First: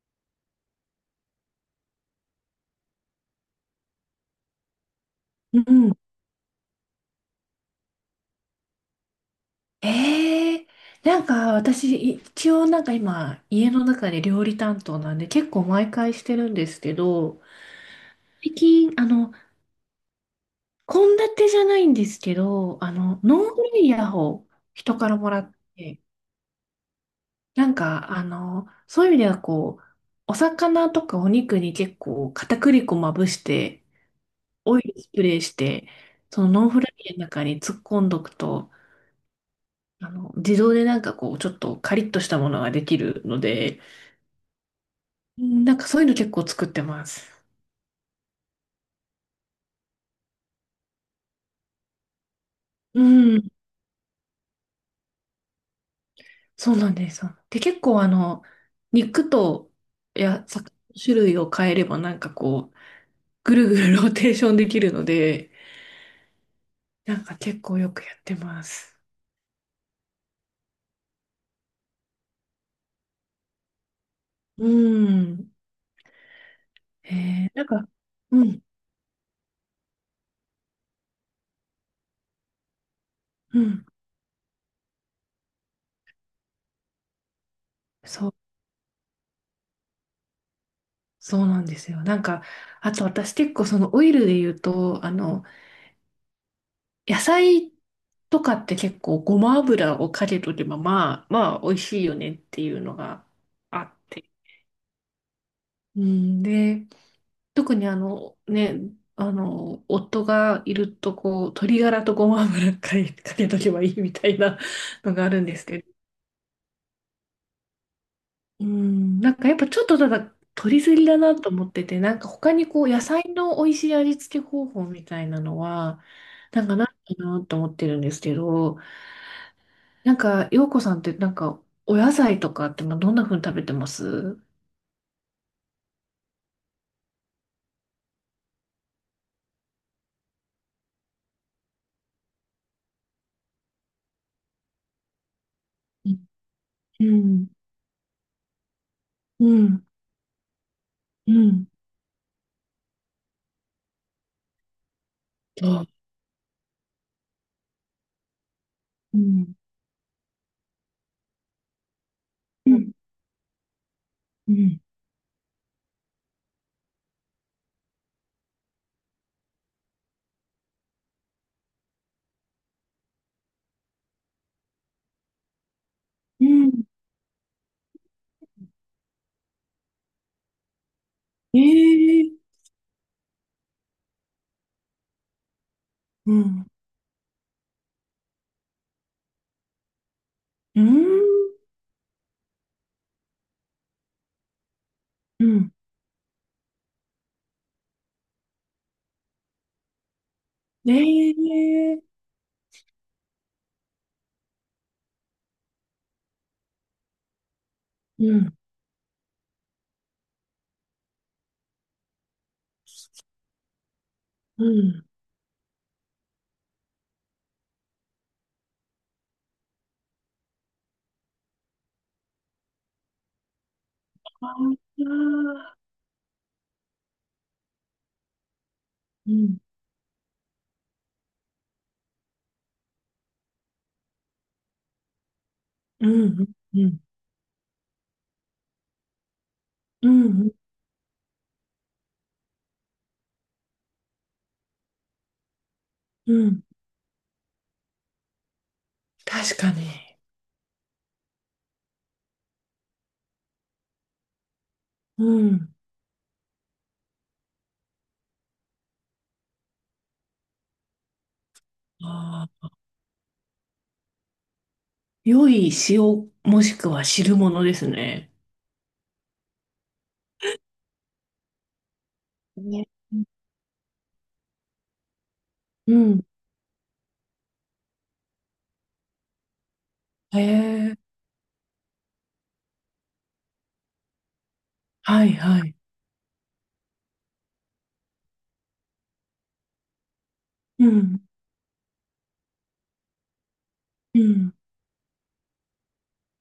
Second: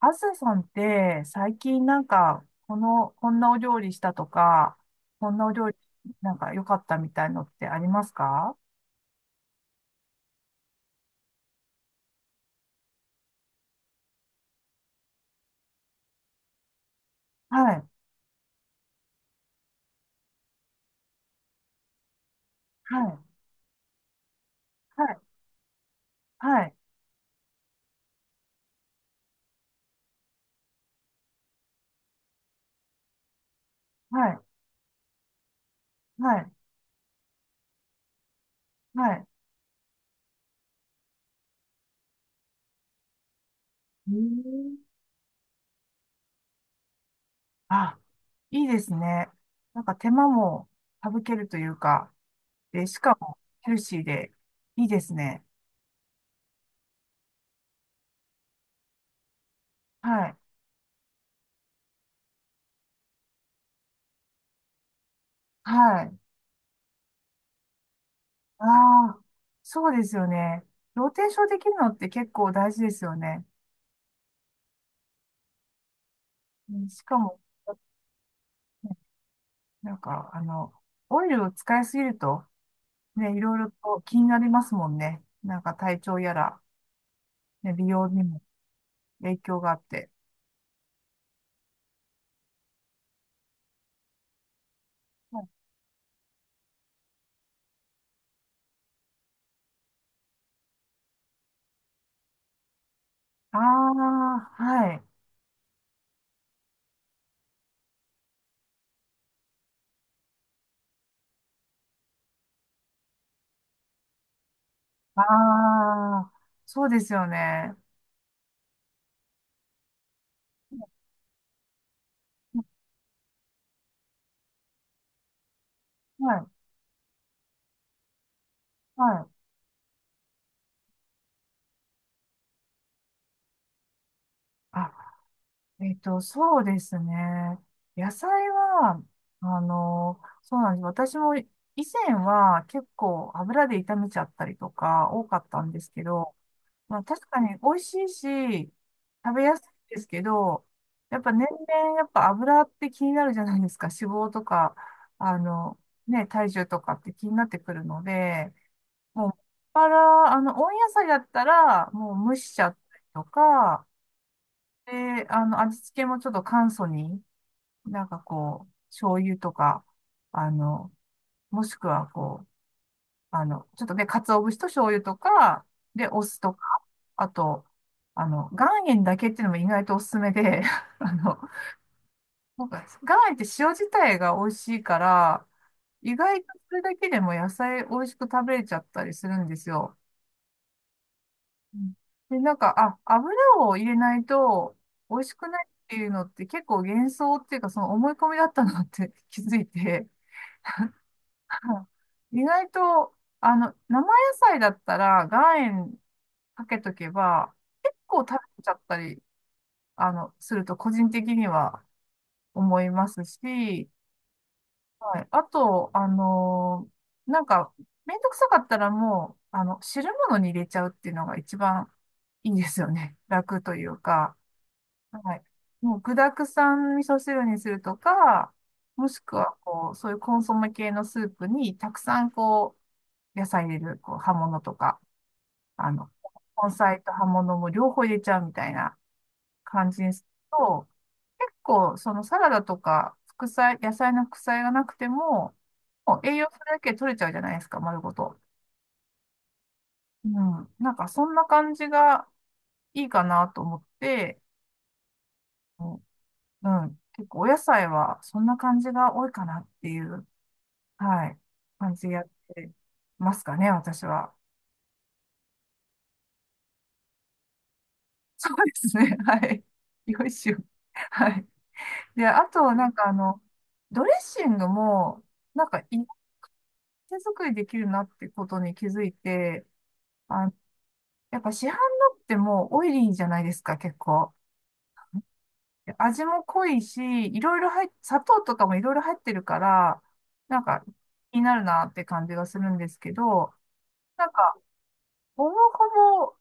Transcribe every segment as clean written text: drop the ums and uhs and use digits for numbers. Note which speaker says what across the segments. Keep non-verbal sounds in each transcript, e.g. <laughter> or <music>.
Speaker 1: あずささんって最近こんなお料理したとか、こんなお
Speaker 2: う
Speaker 1: 料理
Speaker 2: ん。
Speaker 1: 良かったみたいのってありますか？
Speaker 2: ええ、なんか私、一応なんか今、家の中で料理担当なんで結構毎回してるんですけど、
Speaker 1: はい、
Speaker 2: 最近、献立じゃないんですけど、
Speaker 1: はい、
Speaker 2: ノンフライヤーを人
Speaker 1: は
Speaker 2: から
Speaker 1: い、
Speaker 2: もらって、
Speaker 1: はい、
Speaker 2: なんか、そういう意味ではこう、お魚とかお肉に結構片栗粉まぶして、
Speaker 1: はい、
Speaker 2: オイルスプレーして、
Speaker 1: は
Speaker 2: その
Speaker 1: い、
Speaker 2: ノンフライヤーの中に突っ込んどくと、
Speaker 1: はい。
Speaker 2: 自動でなんかこう、ちょっとカリッとしたものができるので、
Speaker 1: えー
Speaker 2: うん、なんかそういうの結構作ってます。
Speaker 1: あ、いいですね。なんか手間も省けるというか、で、し
Speaker 2: う
Speaker 1: かも
Speaker 2: ん。
Speaker 1: ヘルシーでいいですね。
Speaker 2: そうなんです。で、結構肉と、
Speaker 1: はい、
Speaker 2: や、魚の種類を変えればなんかこう、ぐるぐるローテーションできるので、
Speaker 1: はい。
Speaker 2: なんか結構よくやってま
Speaker 1: あ
Speaker 2: す。
Speaker 1: あ、そうですよね。ローテーションできるのって結構大事ですよね。
Speaker 2: うん。
Speaker 1: うん、しかも、
Speaker 2: なんか、うん、
Speaker 1: なんか、あの、オイルを使いすぎると、ね、いろい
Speaker 2: う
Speaker 1: ろ
Speaker 2: ん、
Speaker 1: と気になりますもんね。なんか体調やら、ね、美容に
Speaker 2: そう、
Speaker 1: も影響があって。
Speaker 2: そうなんですよ。なんか、あと私結構そのオイルで言うと、野菜とかって結構ごま油をかけとけば、まあ、美味しいよねっていうのが
Speaker 1: あ
Speaker 2: あって、
Speaker 1: あー、はい。
Speaker 2: うん、で、特にあのね、夫がいるとこう、鶏ガラとごま油かけとけばいいみたいなのがあるんです
Speaker 1: あ
Speaker 2: けど、
Speaker 1: あ、そうですよね。
Speaker 2: うん、なんかやっぱちょっとただ取りすぎだなと思ってて、なんか他にこう、野菜の美味しい味付け方法みたいなのは、
Speaker 1: はい、
Speaker 2: なんかないかなと思ってるんですけど、
Speaker 1: はい。
Speaker 2: なんか、洋子さんってなんか、お野菜とかってまあどんな風に食べてますう？
Speaker 1: あ、そうですね。野菜は、あの、そうなんです。私も以前は結構油で炒めちゃったりとか多かったんですけ
Speaker 2: ん、
Speaker 1: ど、まあ
Speaker 2: う
Speaker 1: 確か
Speaker 2: ん、
Speaker 1: に美味しいし、食べ
Speaker 2: う
Speaker 1: やす
Speaker 2: ん。
Speaker 1: いですけど、やっぱ
Speaker 2: う
Speaker 1: 年
Speaker 2: ん、
Speaker 1: 々やっぱ油って気になるじゃないですか。脂肪とか、あ
Speaker 2: そ
Speaker 1: の、
Speaker 2: う、
Speaker 1: ね、体重とかって気になってくるので、
Speaker 2: う
Speaker 1: もう、もっ
Speaker 2: ん、
Speaker 1: ぱら、あの、温野菜だったら、もう蒸しちゃ
Speaker 2: う
Speaker 1: っ
Speaker 2: ん、
Speaker 1: たりとか、
Speaker 2: うん。
Speaker 1: で、あの、味付けもちょっと簡素に、なんかこう、醤油とか、あの、もしくはこう、あの、ちょっとね鰹節と醤油とか、で、お酢
Speaker 2: う
Speaker 1: とか、
Speaker 2: ん。
Speaker 1: あと、あの、岩塩だけっていうのも意外とおすすめで、<laughs> あの、
Speaker 2: ええ、
Speaker 1: なんか岩塩って塩自体が美味しいから、意
Speaker 2: う
Speaker 1: 外と
Speaker 2: ん。
Speaker 1: それだけでも野菜美味しく食べれちゃったりするんですよ。
Speaker 2: うん。
Speaker 1: うん、で、油を入れないと美味し
Speaker 2: う
Speaker 1: くないっ
Speaker 2: ん。
Speaker 1: ていうのって結構幻想っていうか、その思い込みだったなって <laughs> 気づいて、
Speaker 2: え
Speaker 1: は
Speaker 2: え、
Speaker 1: い、意外と、あの、生野菜だったら岩塩かけとけば、結構食
Speaker 2: うん。
Speaker 1: べちゃったり、あの、すると個人的には思いますし、
Speaker 2: うん。
Speaker 1: はい。あと、あのー、なんか、めんどくさかったらもう、あの、汁物に入れちゃうっていうのが一番いいですよね。<laughs> 楽というか、
Speaker 2: あ
Speaker 1: はい。
Speaker 2: あ。
Speaker 1: もう具沢山味噌汁にするとか、もし
Speaker 2: う
Speaker 1: くは、
Speaker 2: ん。
Speaker 1: こう、そういうコンソメ系のスープにたくさん、こう、野菜入れる、こう、葉物とか、あ
Speaker 2: う
Speaker 1: の、
Speaker 2: ん。
Speaker 1: 根
Speaker 2: うん。
Speaker 1: 菜と葉物も両方入れちゃうみたいな。感じ
Speaker 2: う
Speaker 1: です
Speaker 2: ん。
Speaker 1: と、結構そのサラダとか副菜、野菜の副菜がなくても、もう
Speaker 2: う
Speaker 1: 栄養素
Speaker 2: ん。
Speaker 1: だけ取れちゃうじゃないですか、丸ごと。
Speaker 2: 確かに。
Speaker 1: うん。なんかそんな感じがいいかなと思って、
Speaker 2: うん。
Speaker 1: うん。うん、結構お野菜はそんな感じが多いかなっていう、はい、感じでやっ
Speaker 2: あ
Speaker 1: て
Speaker 2: あ。
Speaker 1: ますかね、私は。
Speaker 2: 良い塩もしくは汁物ですね。
Speaker 1: そうですね、<laughs> はい。よいしょ。はい。で、あと、
Speaker 2: ね。
Speaker 1: なんかあの、ドレッシングも、なんか
Speaker 2: う
Speaker 1: い
Speaker 2: ん。
Speaker 1: 手作りできるなってことに気づいて、
Speaker 2: へ
Speaker 1: あ、
Speaker 2: え。
Speaker 1: やっぱ市販のってもうオイリーじゃないですか、結構。
Speaker 2: はい、はい。
Speaker 1: で味も濃いし、いろいろ入っ、砂糖とかもいろいろ入ってるから、なんか
Speaker 2: うん。
Speaker 1: 気になるなって感じがするんですけど、
Speaker 2: う
Speaker 1: なん
Speaker 2: ん。
Speaker 1: か、ほぼほぼ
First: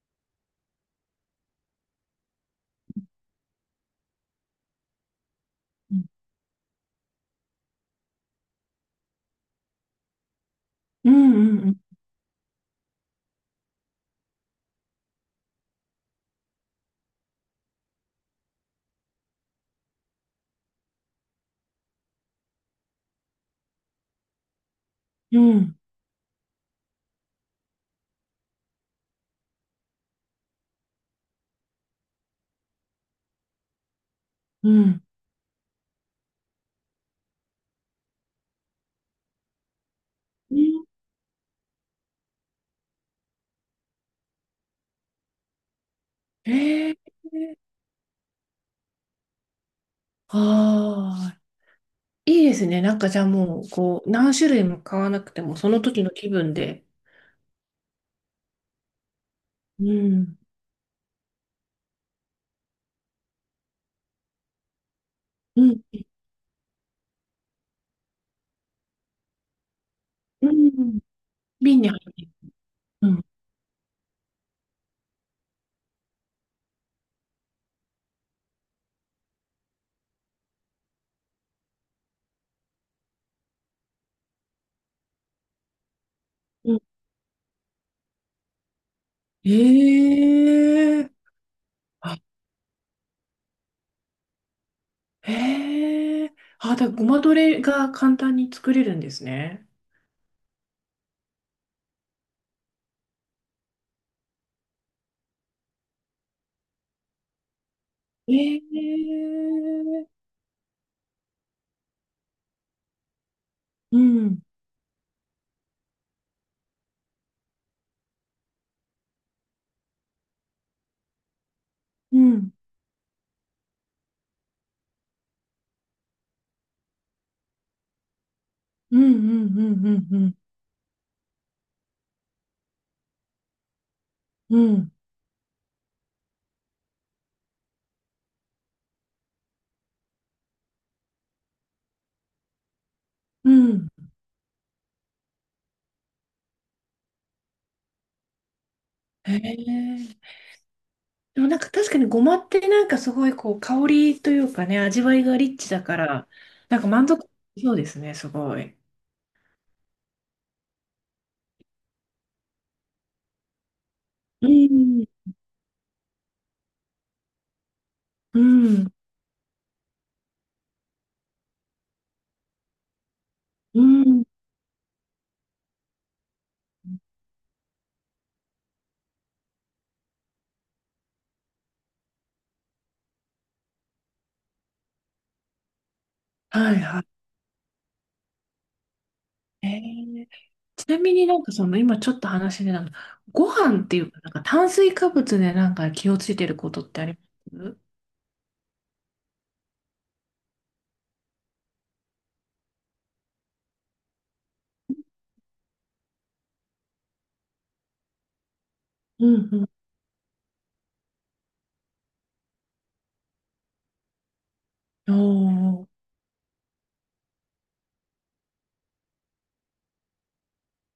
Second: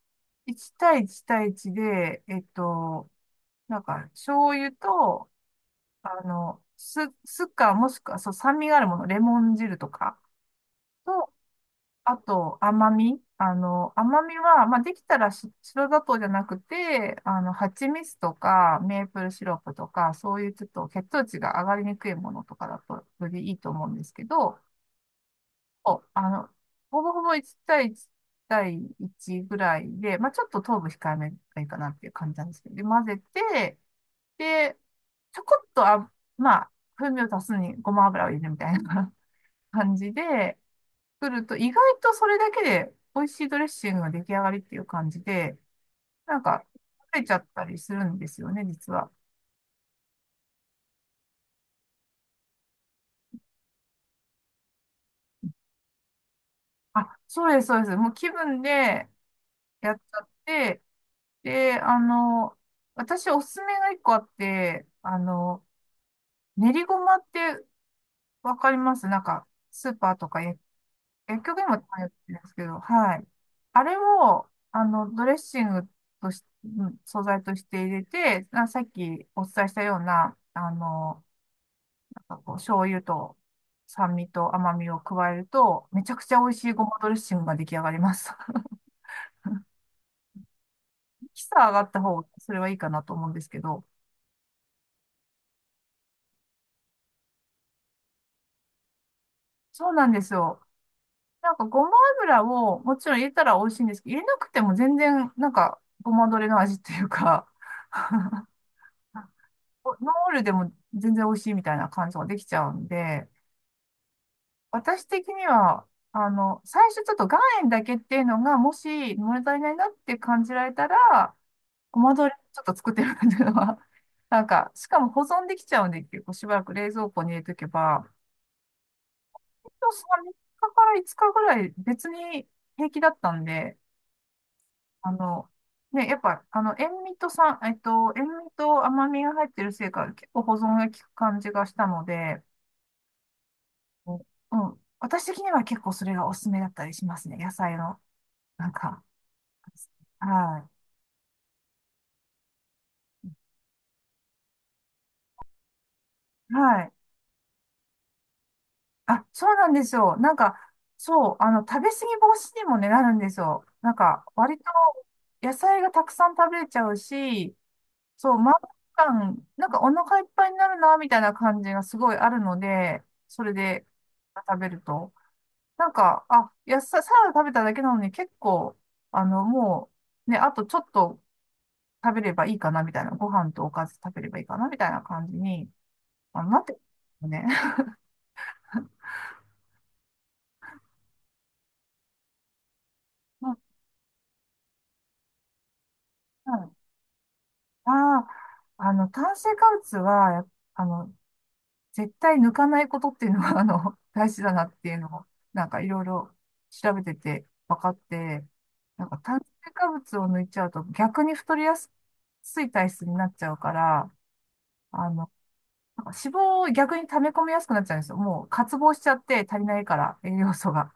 Speaker 1: 1対1対1で、えっと、なんか、醤油と、
Speaker 2: うん。
Speaker 1: あの、酢かもしくは、そう、酸味があるもの、レモン汁とか、
Speaker 2: うん。
Speaker 1: あと、甘み。あの、甘みは、まあ、できたら白砂糖じゃなくて、あの、蜂蜜とか、メープルシロップとか、そういうちょっと血糖値が上がりにくいものとかだと、よりいいと思うんですけど、
Speaker 2: うん。
Speaker 1: お、あの、ほぼほぼ1対1対1ぐらいで、まあ、ちょっと糖分控えめがいいかなっていう感じなんですけど、で、混ぜて、
Speaker 2: う
Speaker 1: で、
Speaker 2: ん。
Speaker 1: ちょこっとあ、まあ、風味を足すにごま油を入れるみたいな <laughs> 感じ
Speaker 2: う
Speaker 1: で、
Speaker 2: ん。
Speaker 1: 作ると、意外とそれだけで美味しいドレッシングが出来上がりっていう感じで、なんか、
Speaker 2: ええ。
Speaker 1: 食べちゃったりするんですよね、実は。
Speaker 2: ああ。いいですね。なんかじゃあもう、こう、何種類も買わなくても、その時の気分で。
Speaker 1: そうです、そうです。もう気分で
Speaker 2: う
Speaker 1: やっちゃっ
Speaker 2: ん。
Speaker 1: て、で、あの、私おすすめが一個あって、あ
Speaker 2: う
Speaker 1: の、
Speaker 2: ん。
Speaker 1: 練りごまってわかります、なんか、スーパーとか
Speaker 2: う
Speaker 1: 薬
Speaker 2: ん。
Speaker 1: 薬局にも
Speaker 2: 瓶
Speaker 1: た
Speaker 2: に
Speaker 1: ま
Speaker 2: 入
Speaker 1: に売っ
Speaker 2: ってる。
Speaker 1: てるんですけど、
Speaker 2: う
Speaker 1: は
Speaker 2: ん。
Speaker 1: い。あれを、あの、ドレッシングとし、うん素材として入れて、さっきお伝えしたような、あの、こう醤油と酸味と甘みを加えると、めちゃくちゃ美味しい
Speaker 2: うん。
Speaker 1: ごまドレッシングが出来上がります。<laughs>
Speaker 2: ええ、
Speaker 1: キサ上がった
Speaker 2: あ、
Speaker 1: 方がそれはいいかなと思うんですけど。
Speaker 2: へえ、あ、だからごまドレが簡単に作れるんですね。
Speaker 1: そうなんですよ。なんかごま油をもちろん入れたら美味しいんですけど、入れなくても全然なんかごまドレの味っていうか、
Speaker 2: ええ、
Speaker 1: ノーオイルでも全然美味しいみたいな感じができちゃうんで、
Speaker 2: うん。
Speaker 1: 私的には、あの、最初ちょっと岩塩だけっていうのが、もし物足りないなって感じられたら、ごま
Speaker 2: う
Speaker 1: 豆腐
Speaker 2: ん。
Speaker 1: ちょっと作ってるっていうのは、<laughs> なんか、しかも保存できちゃうんで、結構しばらく冷蔵庫に入れとけば、
Speaker 2: うん。うん。う
Speaker 1: 今
Speaker 2: ん。う
Speaker 1: 日3
Speaker 2: ん。
Speaker 1: 日かから5日ぐらい別に平気だったんで、
Speaker 2: うん。うん。
Speaker 1: あの、ね、やっぱ、あの、塩味と甘みが入ってるせいか、結構保存が効く感じがしたので、
Speaker 2: うん。
Speaker 1: うん、私的には結構それがおすすめだったりしますね、野菜の。なんか、
Speaker 2: へえ、
Speaker 1: は
Speaker 2: でもなんか確かにごまってなんかすごいこう香りというかね、味わいがリッチだから、
Speaker 1: い。
Speaker 2: な
Speaker 1: は
Speaker 2: んか
Speaker 1: い。
Speaker 2: 満足そうですね、すごい。
Speaker 1: あ、そうなんですよ。なんか、そう、あの、食べ過ぎ防止にもね、なるんですよ。なんか、
Speaker 2: う
Speaker 1: 割と
Speaker 2: ん、
Speaker 1: 野菜がたくさん食べれちゃうし、そう、
Speaker 2: う
Speaker 1: 満
Speaker 2: ん、
Speaker 1: 腹感、なんかお腹いっぱいになるな、みたいな感じがすごいあるので、それ
Speaker 2: う
Speaker 1: で
Speaker 2: ん。
Speaker 1: 食べると。なんか、あ、野菜、サラダ食べただけなのに結構、あの、もう、ね、あとちょっと食べればいいかな、みたいな。ご飯とおかず食べればいいかな、みたいな感じに、あの、なっ
Speaker 2: は
Speaker 1: てる
Speaker 2: い、は
Speaker 1: んですよね。
Speaker 2: い。ーちなみになんかその今ちょっと話でなんか、
Speaker 1: <laughs> う
Speaker 2: ご
Speaker 1: ん、
Speaker 2: 飯っていうか、なんか炭水化物でなんか気をついて
Speaker 1: う
Speaker 2: るこ
Speaker 1: ん、
Speaker 2: とってあります
Speaker 1: ああ、あの、炭水化物は、あの、絶対抜かないことっていうのが <laughs> あの、大事だなっていうのを、なんかいろいろ調べてて分かって、なんか
Speaker 2: う？
Speaker 1: 炭
Speaker 2: ん
Speaker 1: 水化物を抜いちゃうと逆に太りやすい体質になっちゃうから、あ
Speaker 2: う
Speaker 1: の、
Speaker 2: ん。おー。
Speaker 1: なんか脂肪を逆に溜め込みやすくなっちゃうんですよ。もう渇望しちゃって足りないから、栄養素が。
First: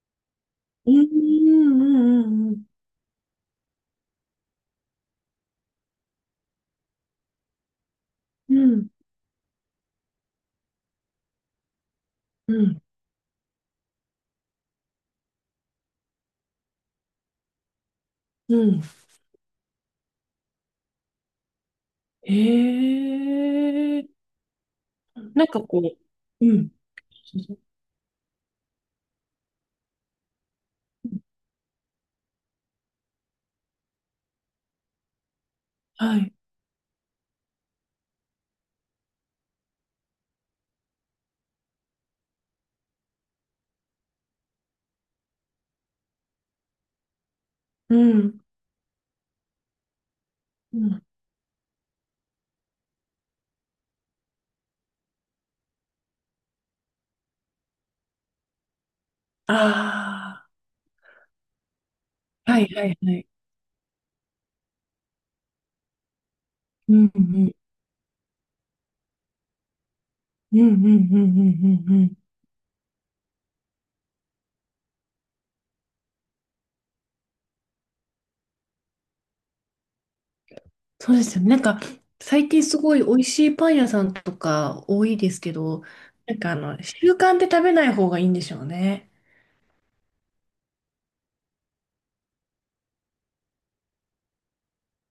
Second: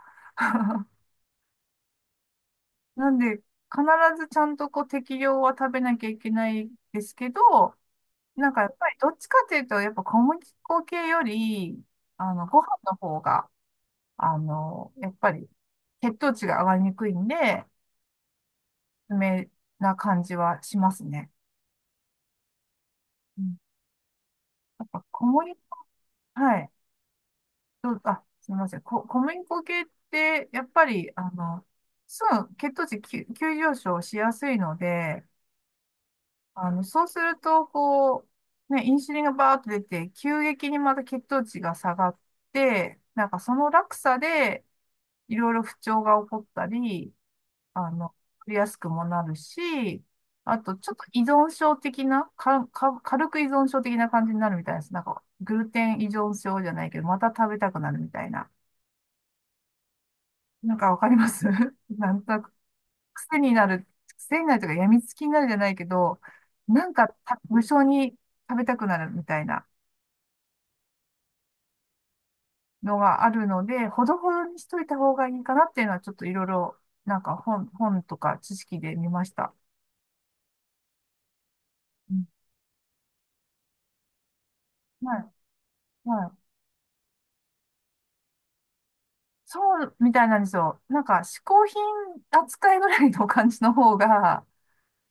Speaker 2: うんうんうんうん
Speaker 1: なんで、必ずちゃんとこう適量は食べなきゃいけないですけど、なん
Speaker 2: う
Speaker 1: かやっ
Speaker 2: ん。
Speaker 1: ぱりどっちかというと、やっぱ小麦粉系より、あの、
Speaker 2: う
Speaker 1: ご飯
Speaker 2: ん
Speaker 1: の方が、あの、やっぱり血糖値が上がりにくいんで、
Speaker 2: うん。
Speaker 1: 梅な感じはしますね。
Speaker 2: え
Speaker 1: うん。
Speaker 2: ー。
Speaker 1: やっぱ小
Speaker 2: なん
Speaker 1: 麦、
Speaker 2: かこう、う
Speaker 1: は
Speaker 2: ん。
Speaker 1: い。どう、あ、すみません。小麦粉系って、やっぱり、あの、すぐ血糖値急、急上昇しやすいので、
Speaker 2: はい。
Speaker 1: あの、そうすると、こう、ね、インシュリンがバーッと出て、急激にまた血糖値が下がって、なんかその落差で、いろいろ不調が起こったり、あ
Speaker 2: う
Speaker 1: の、
Speaker 2: ん。
Speaker 1: 取りやすくもなるし、あと、
Speaker 2: う
Speaker 1: ちょっ
Speaker 2: ん。
Speaker 1: と依存症的な、か、か、軽く依存症的な感じになるみたいです。なんか、グルテン依存症じゃないけど、また食べたくなるみたいな。
Speaker 2: あ
Speaker 1: なんかわかります <laughs> なんとなく、
Speaker 2: あ、はい、はい、はい。
Speaker 1: 癖になる、癖になるというか、病みつきになるじゃないけど、なん
Speaker 2: う
Speaker 1: か
Speaker 2: んう
Speaker 1: た
Speaker 2: ん。
Speaker 1: 無性に食べたくなるみたいな
Speaker 2: うんうんうんうんうんうん。
Speaker 1: のがあるので、ほどほどにしといた方がいいかなっていうのは、ちょっといろいろ、本とか知識で見ました。
Speaker 2: そうですよね。なんか、
Speaker 1: うん、
Speaker 2: 最近すごい美味しいパン屋さんとか多い
Speaker 1: は
Speaker 2: で
Speaker 1: い
Speaker 2: すけど、
Speaker 1: はい。
Speaker 2: なんかあの、習慣で食べない方がいいんでしょうね。
Speaker 1: そうみたいなんですよ。なんか、嗜好品扱いぐらいの感じの方が、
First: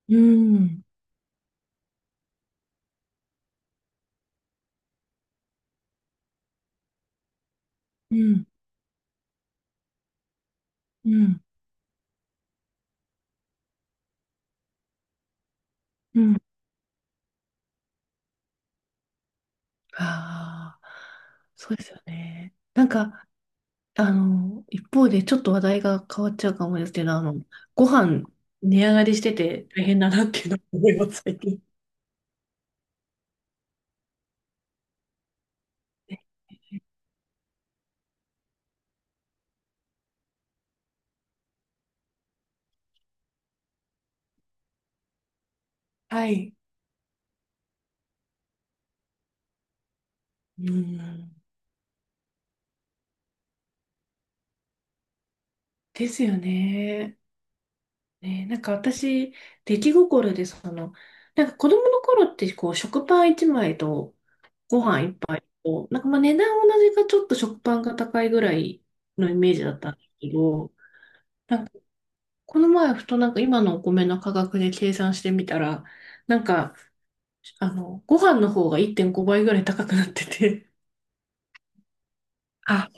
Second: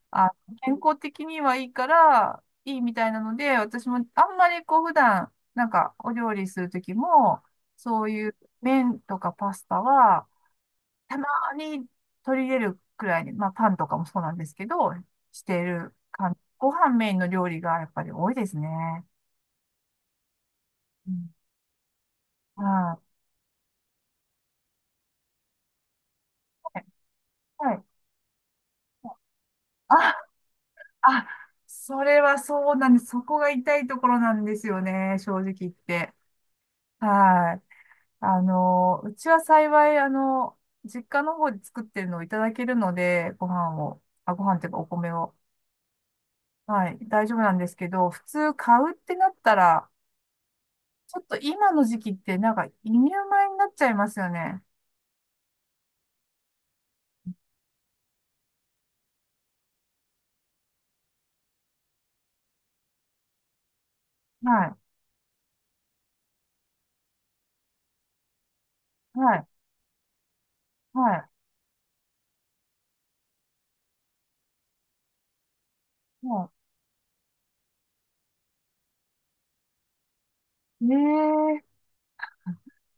Speaker 2: う
Speaker 1: あ、健
Speaker 2: ん。
Speaker 1: 康的にはいいから、いいみたいなので、私もあんまりこう、普段、なんか、お料理するときも、そう
Speaker 2: う
Speaker 1: いう
Speaker 2: ん。
Speaker 1: 麺とかパスタは、
Speaker 2: う
Speaker 1: たま
Speaker 2: ん。
Speaker 1: に取り入れるくらいに、まあ、パンとかもそうなんですけど、している
Speaker 2: う
Speaker 1: 感
Speaker 2: ん。
Speaker 1: じ。ご飯メインの料理がやっぱり多いですね。
Speaker 2: ああ、
Speaker 1: うん。
Speaker 2: そうですよね。なん
Speaker 1: は
Speaker 2: か、あの、一方でちょっと話題が変わっちゃうかも
Speaker 1: い。
Speaker 2: ですけど、あの、
Speaker 1: はい。はい。
Speaker 2: ご飯値上がりしてて大変だ
Speaker 1: あ、
Speaker 2: なっていうのを思います、
Speaker 1: あ、
Speaker 2: 最近。
Speaker 1: それはそうなんです。そこが痛いところなんですよね、正直言って。はい。あの、うちは幸い、あの、実家の方で作ってるのをいただけるので、ご飯を、あ、ご飯っていうかお米を。
Speaker 2: はい。
Speaker 1: はい、大丈夫なんですけど、普通買うってなったら、
Speaker 2: う
Speaker 1: ちょっ
Speaker 2: ん、
Speaker 1: と今の時期ってなんか輸入米になっちゃいますよね。
Speaker 2: ですよね。ね、なんか私、出来心でその、なんか子供の頃ってこう食パン1枚と
Speaker 1: はい、
Speaker 2: ご飯1杯と、なんかまあ値段同じかちょっと食パンが高いぐらい
Speaker 1: は
Speaker 2: のイ
Speaker 1: い、
Speaker 2: メージだったんですけど、
Speaker 1: はい、
Speaker 2: この前ふとなんか今のお米の価格で計算してみたら、なん
Speaker 1: は
Speaker 2: かあのご飯の方が1.5倍ぐらい高くなってて、
Speaker 1: い。ねえ、
Speaker 2: あ、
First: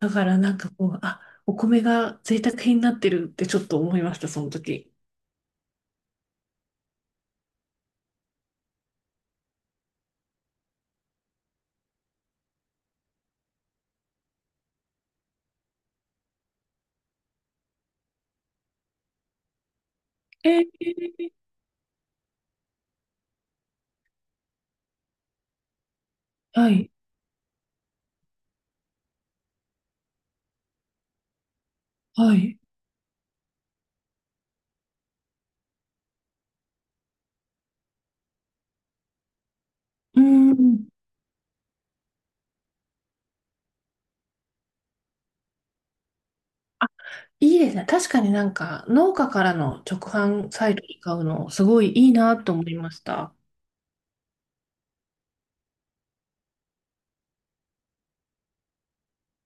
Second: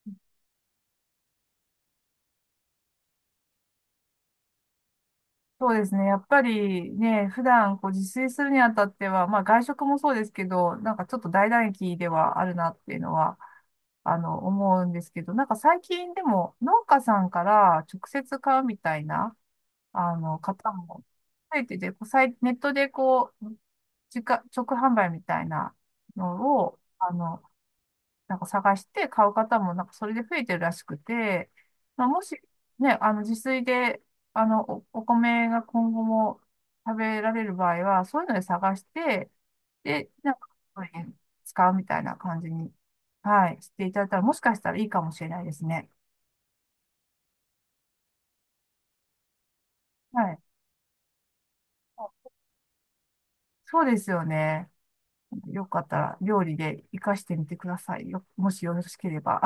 Speaker 2: だからなんかこう、あ、お米が贅沢品になってるってちょっと思いました、その時。
Speaker 1: そうですね。やっぱりね、普段こう自炊するにあたっては、まあ外食もそうですけど、なんかちょっと大打撃ではあるなっていうのは、あの、思うんですけど、なんか最近でも農家さんから直接買うみたいな、あの、
Speaker 2: え
Speaker 1: 方も
Speaker 2: ー、
Speaker 1: 増えてて、こうさいネットでこう、直販売みたいなの
Speaker 2: は
Speaker 1: を、
Speaker 2: い、
Speaker 1: あの、なんか探して買う方もなんかそれで増えてるらしくて、まあ、も
Speaker 2: は
Speaker 1: し
Speaker 2: い。
Speaker 1: ね、あの自炊で、あの、お米が今後も食べられる場合は、そういうので探して、で、
Speaker 2: う
Speaker 1: なんか、
Speaker 2: ー
Speaker 1: そう
Speaker 2: ん。
Speaker 1: いうの使うみたいな感じに、はい、していただいたら、もしかしたらいいかもしれないですね。
Speaker 2: あ、いいですね。確かになんか、農家からの直
Speaker 1: はい。
Speaker 2: 販サイトで買うの、すごいいいなと思いました。
Speaker 1: そうですよね。よかったら料理で活かしてみてくださいよ。もしよろしければ。